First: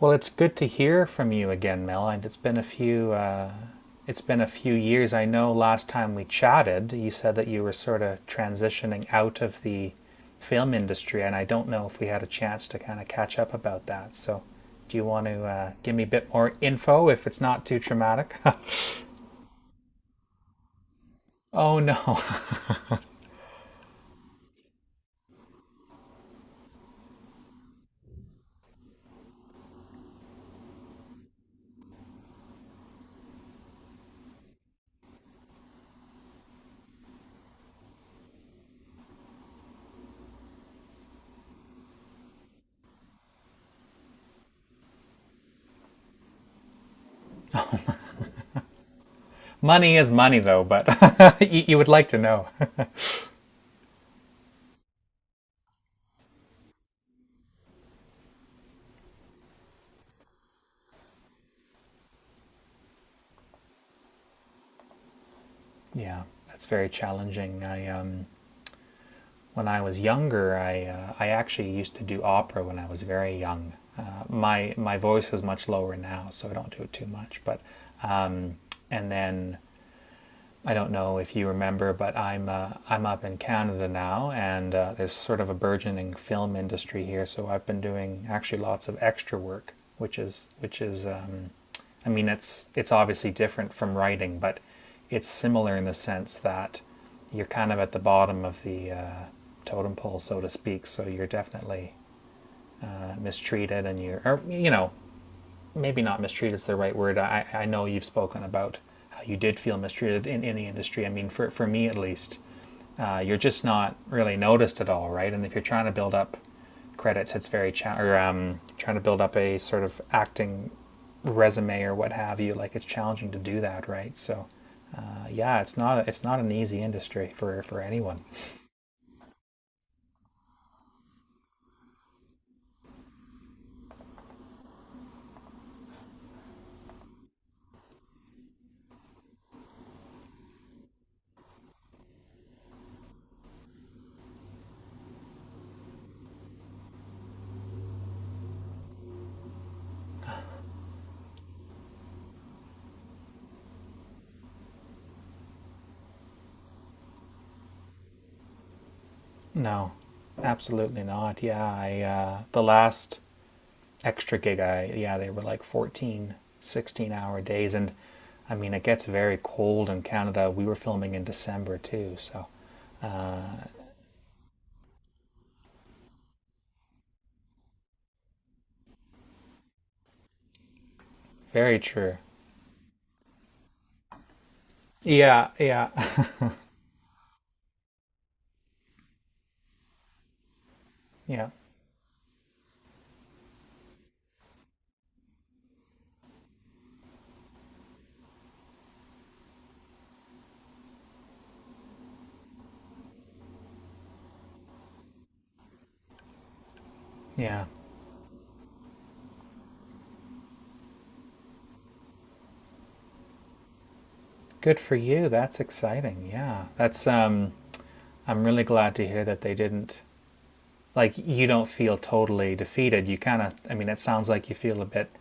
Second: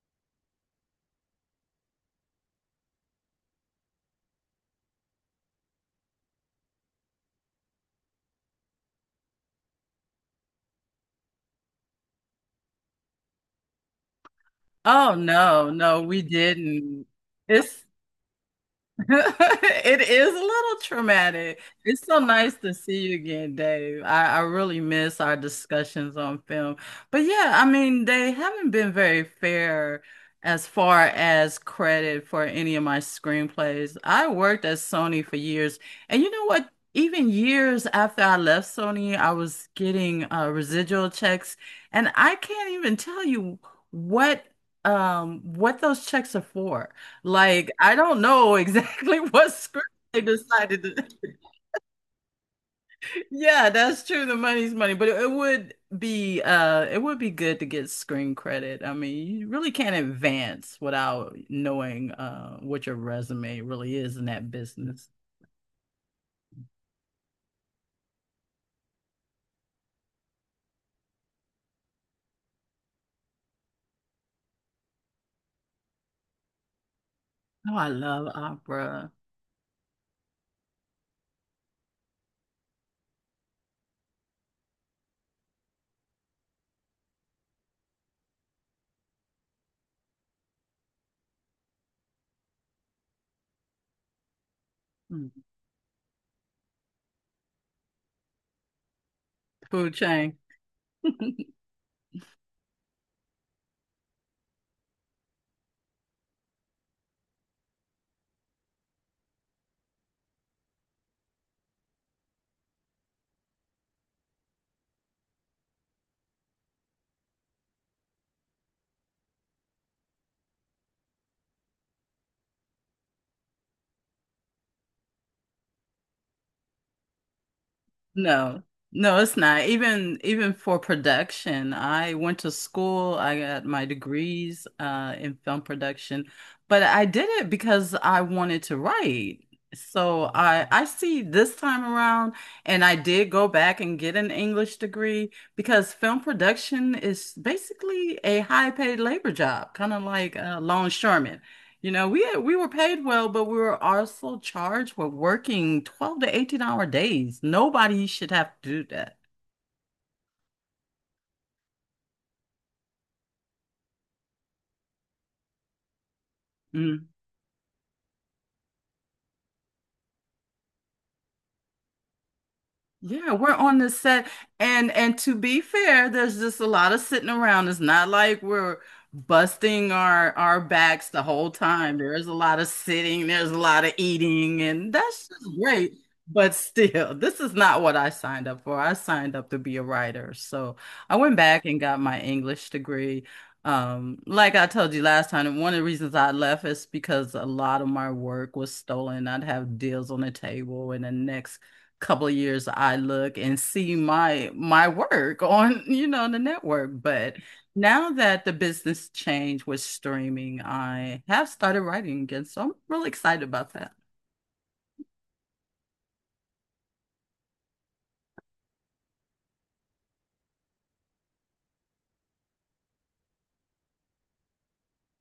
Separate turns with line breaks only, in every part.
Well, it's good to hear from you again, Mel. And it's been a few years. I know last time we chatted, you said that you were sort of transitioning out of the film industry, and I don't know if we had a chance to kind of catch up about that. So, do you
Oh
want to
no,
give
no,
me a
we
bit more
didn't.
info if it's not too
It's
traumatic?
It is a little traumatic.
oh
It's so
no.
nice to see you again, Dave. I really miss our discussions on film. But yeah, I mean, they haven't been very fair as far as credit for any of my screenplays. I worked at Sony for years, and you know what? Even years after I left Sony, I was getting residual checks, and I can't even tell you what what those checks are for. Like, I don't know exactly what script
money is
they
money though,
decided
but
to.
you would like to know.
Yeah, that's true. The money's money, but it would be it would be good to get screen credit. I mean, you really can't advance without knowing what your resume really is in that business.
yeah, that's very challenging. I When I was younger, I actually used to do opera when I was very young. My voice is much lower now, so I don't do it too much. But
Oh, I love
um, and
opera.
then I don't know if you remember, but I'm up in Canada now, and there's sort of a burgeoning film industry here. So I've been doing actually lots of extra work, which is which is. I mean, it's obviously different from writing, but it's
Mm.
similar in the sense that you're kind of at the bottom of the
Food
totem pole,
chain.
so to speak. So you're definitely mistreated, and you're or, you know, maybe not mistreated is the right word. I know you've spoken about how you did feel mistreated in the industry. I mean, for me at least, you're just not really noticed at all, right? And if you're trying to build up credits, it's very cha- or trying to build up a sort of acting resume or what have you. Like it's challenging to do that, right? So yeah, it's not, it's not an easy industry for anyone.
No, no, it's not. Even for production, I went to school. I got my degrees in film production, but I did it because I wanted to write. So I see this time around, and I did go back and get an English degree because film production is basically a high paid labor job, kind of like a longshoreman. You know, we were paid well, but we were also charged with working 12 to 18 hour days. Nobody should have to do that.
No, absolutely not. Yeah, I the last extra gig I. Yeah, they were like 14,
Mm.
16 hour days, and I mean it gets very cold in Canada. We were filming in December too, so
Yeah, we're on the set and to be fair, there's just a lot of sitting around. It's not like we're busting our backs the whole
very
time.
true.
There's a lot of sitting, there's a lot of eating, and that's just
Yeah, yeah.
great. But still, this is not what I signed up for. I signed up to be a writer. So I went
Yeah.
back and got my English degree. Like I told you last time, one of the reasons I left is because a lot of my work was stolen. I'd have deals on the table, and the next couple of years I look and see my work on, you know, the network. But
Yeah.
now that the business change with streaming, I have started writing again. So I'm really excited about that.
Good for you. That's exciting. Yeah. That's I'm really glad to hear that they didn't, like, you don't feel totally defeated. You kind of, I mean, it sounds like you feel a bit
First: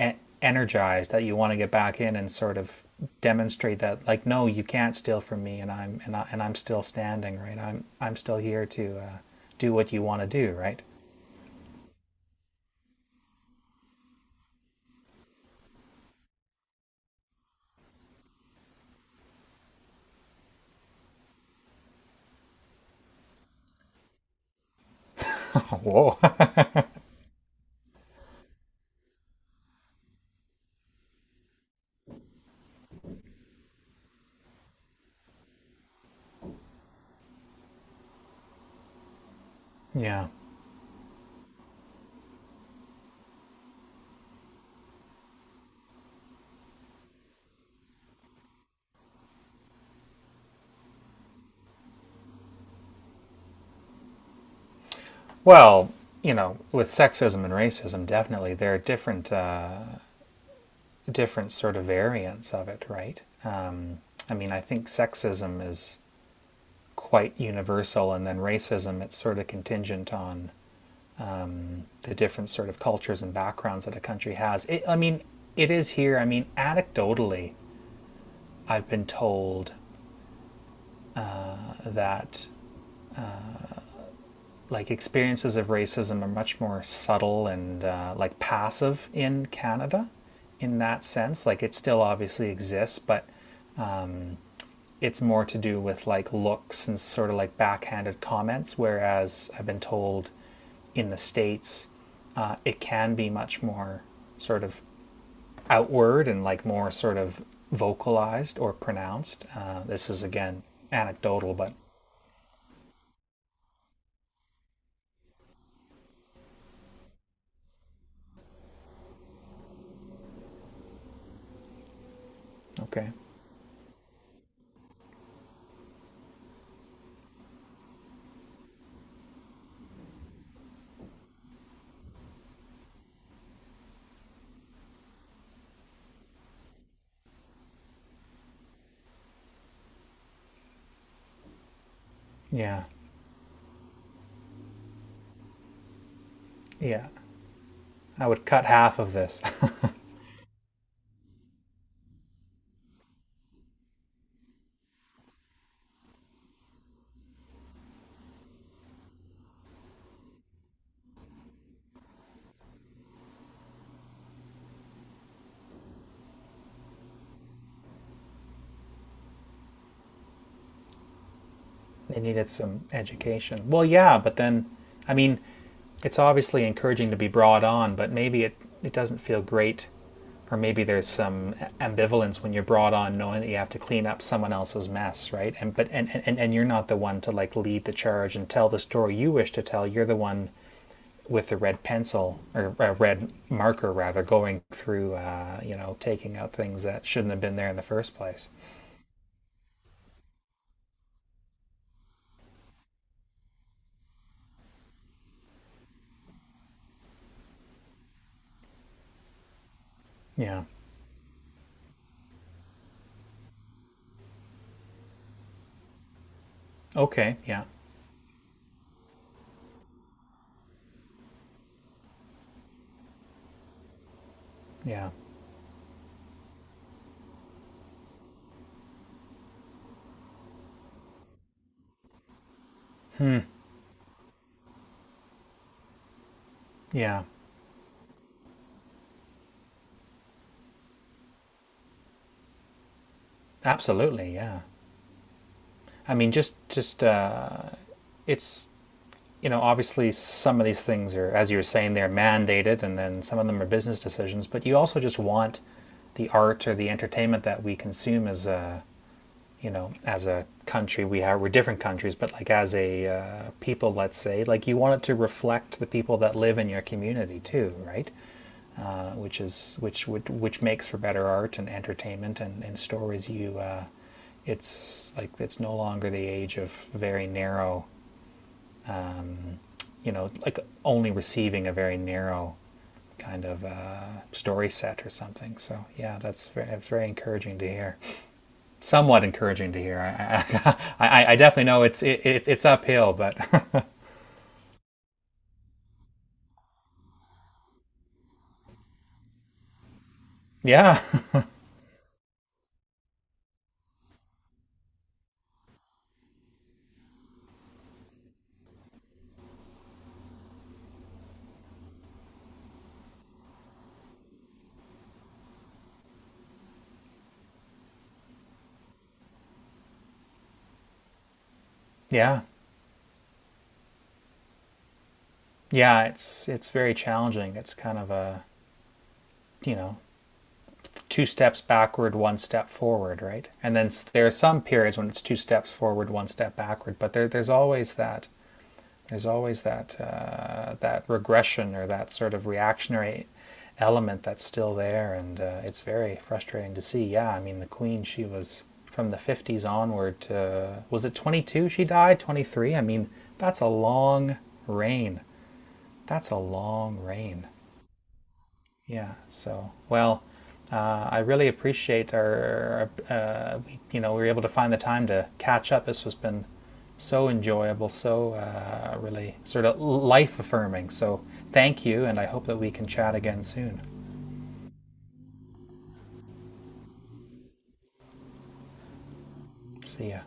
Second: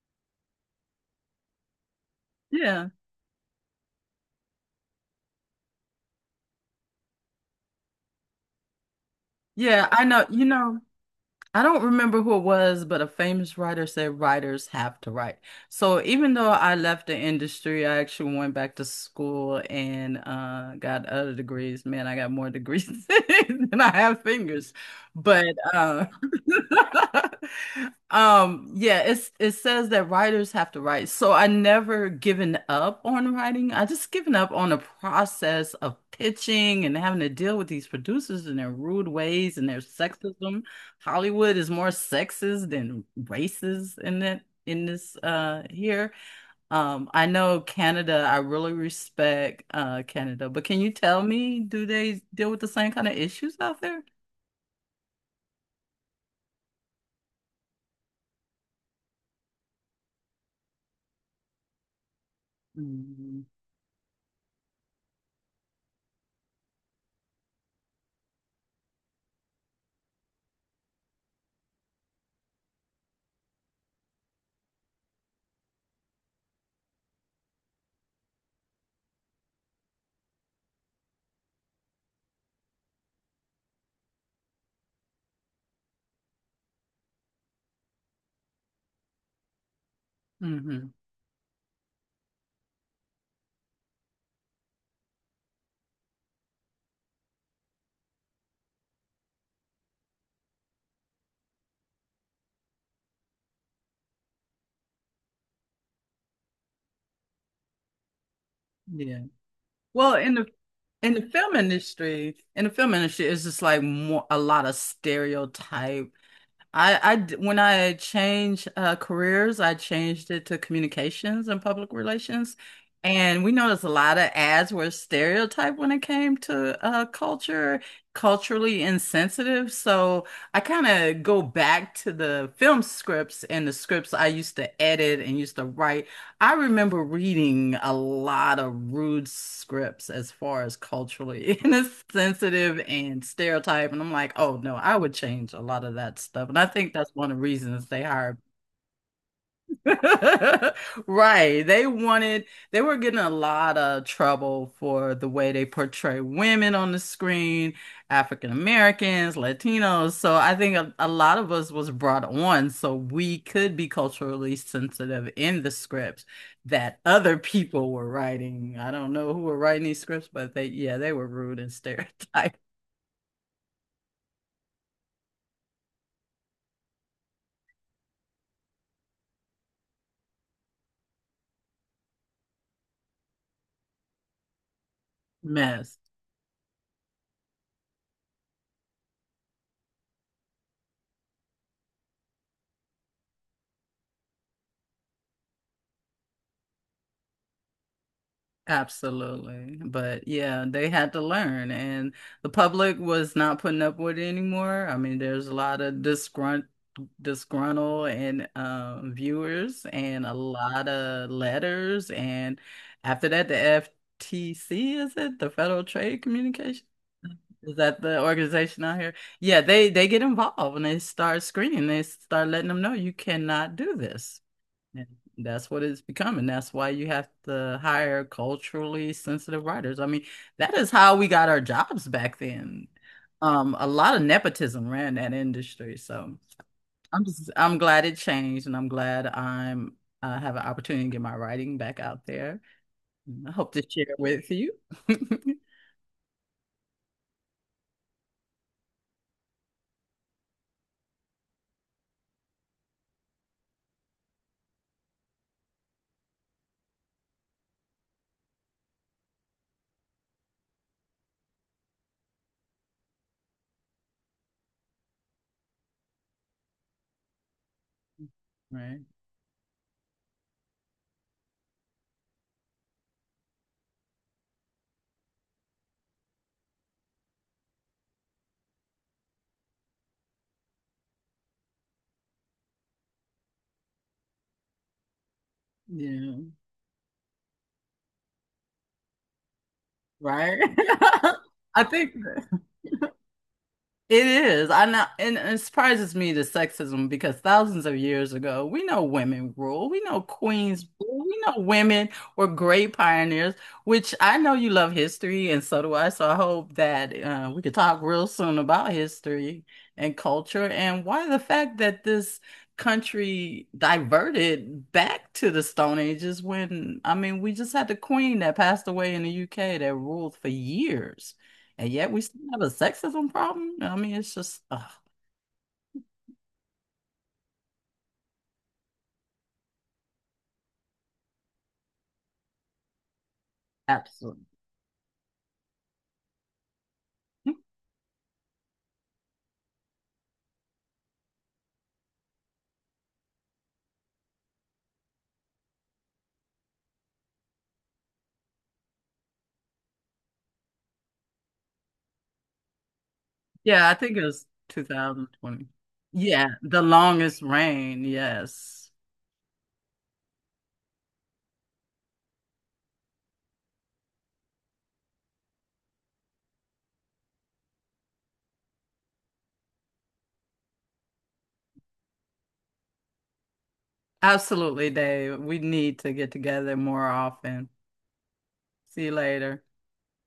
e- energized, that you want to get back in and sort of
Yeah.
demonstrate that, like, no, you can't steal from me, and I'm still standing, right? I'm still here to do
Yeah,
what you
I
want
know.
to
You
do, right?
know, I don't remember who it was, but a famous writer said writers have to write. So even though I left the industry, I actually went back to school and got other degrees. Man, I got more degrees than I have fingers. But
Whoa.
yeah, it's it says that writers have to write. So I never given up on writing. I just given up on the process of pitching and having to deal with these producers and their rude ways and their
yeah,
sexism. Hollywood is more sexist than racist in it in this here. I know Canada, I really respect Canada, but can you tell me, do they deal with the same kind of issues out there?
well, you know, with sexism and racism, definitely there are different different sort of variants of it, right?
Mm-hmm.
I mean, I think sexism is quite universal, and then racism, it's sort of contingent on the different sort of cultures and backgrounds that a country has. I mean, it is here. I mean, anecdotally, I've been told that, like, experiences of racism are much more subtle and like passive in Canada in
Hmm.
that sense. Like, it still obviously exists, but it's more to do with like looks and sort of like backhanded comments. Whereas I've been told, in the States, it can be much more sort of outward and like more sort of vocalized or
Yeah.
pronounced. This
Well,
is again
in the
anecdotal,
film
but
industry, in the film industry, it's just like more a lot of stereotype. When I changed careers, I changed it to communications and public relations.
okay.
And we noticed a lot of ads were stereotyped when it came to culture, culturally insensitive. So I kind of go back to the film scripts and the scripts I used to edit and used to write. I remember reading a lot of rude scripts as far as culturally insensitive
Yeah,
and stereotype, and I'm like, oh no, I would change a lot of that stuff. And I think
yeah.
that's one of the reasons they
I
hired.
would cut half of this.
Right. They were getting a lot of trouble for the way they portray women on the screen, African Americans, Latinos. So I think a lot of us was brought on so we could be culturally sensitive in the scripts that other people were writing. I don't know who were writing these scripts, but they, yeah, they were rude and
they needed
stereotype.
some education. Well, yeah, but then, I mean, it's obviously encouraging to be brought on, but it doesn't feel great. Or maybe there's some ambivalence when you're brought on knowing that you have to clean up someone else's mess, right? And but
Mess.
and you're not the one to, like, lead the charge and tell the story you wish to tell. You're the one with the red pencil, or a red marker rather, going through, you know, taking out things that shouldn't have been there in the first place.
Absolutely. But yeah, they had to learn, and the public was not putting up with it anymore. I mean, there's a lot of disgruntled and viewers and a
Yeah.
lot of letters. And after that, the FTC, is it? The Federal Trade Communication?
Okay. Yeah,
Is that the organization out here? Yeah, they get involved and they start screening. They start letting them know you cannot do this. And
yeah.
that's what it's becoming. That's why you have to hire culturally sensitive writers. I mean, that is how we got our jobs back then. A lot of nepotism ran that industry. So
Yeah,
I'm glad it changed, and I'm I have an opportunity to get my writing back out there. I hope to share
absolutely.
with
Yeah,
you.
I mean, just it's you know, obviously some of these things are, as you were saying, they're mandated, and then some of them are business decisions, but you also just want the art or the entertainment that we consume as a. You know, as a country, we are, we're different countries, but like, as a people, let's say, like, you want it to reflect the people that live in your community too, right?
Right.
Which is which would which makes for better art and entertainment and stories. It's like, it's no longer the age of very narrow, you know, like, only receiving a very narrow kind of story set or something. So yeah,
Yeah.
that's very, very encouraging to hear. Somewhat encouraging to hear.
Right.
I definitely know
I think
it's uphill, but
It is. I know, and it surprises me the sexism because thousands of years ago, we know women rule. We know queens
yeah,
rule. We know women were great pioneers, which I know you love history, and so do I. So I hope that we could talk real soon about history and culture and why the fact that this country diverted back to the Stone Ages when, I mean, we just had the queen that passed away in the UK that ruled for years. And yet we still
yeah,
have a sexism problem. No, I mean, it's just ugh,
yeah. It's very challenging. It's kind of a, you know, two steps backward, one step forward, right? And then there are
absolutely.
some periods when it's two steps forward, one step backward, but there's always that. There's always that that regression or that sort of reactionary element that's still there, and it's very frustrating to see. Yeah, I mean, the Queen, she was from the 50s onward to, was it 22 she died? 23? I mean, that's a
Yeah, I think it
long
was
reign.
2020.
That's a
Yeah, the
long
longest
reign.
reign. Yes.
Yeah. So, well, I really appreciate our, you know, we were able to find the time to catch up. This has been so enjoyable, so really sort of life affirming. So, thank you, and I hope that we can chat again soon.
Absolutely, Dave. We need to get together more often. See you later.
See ya.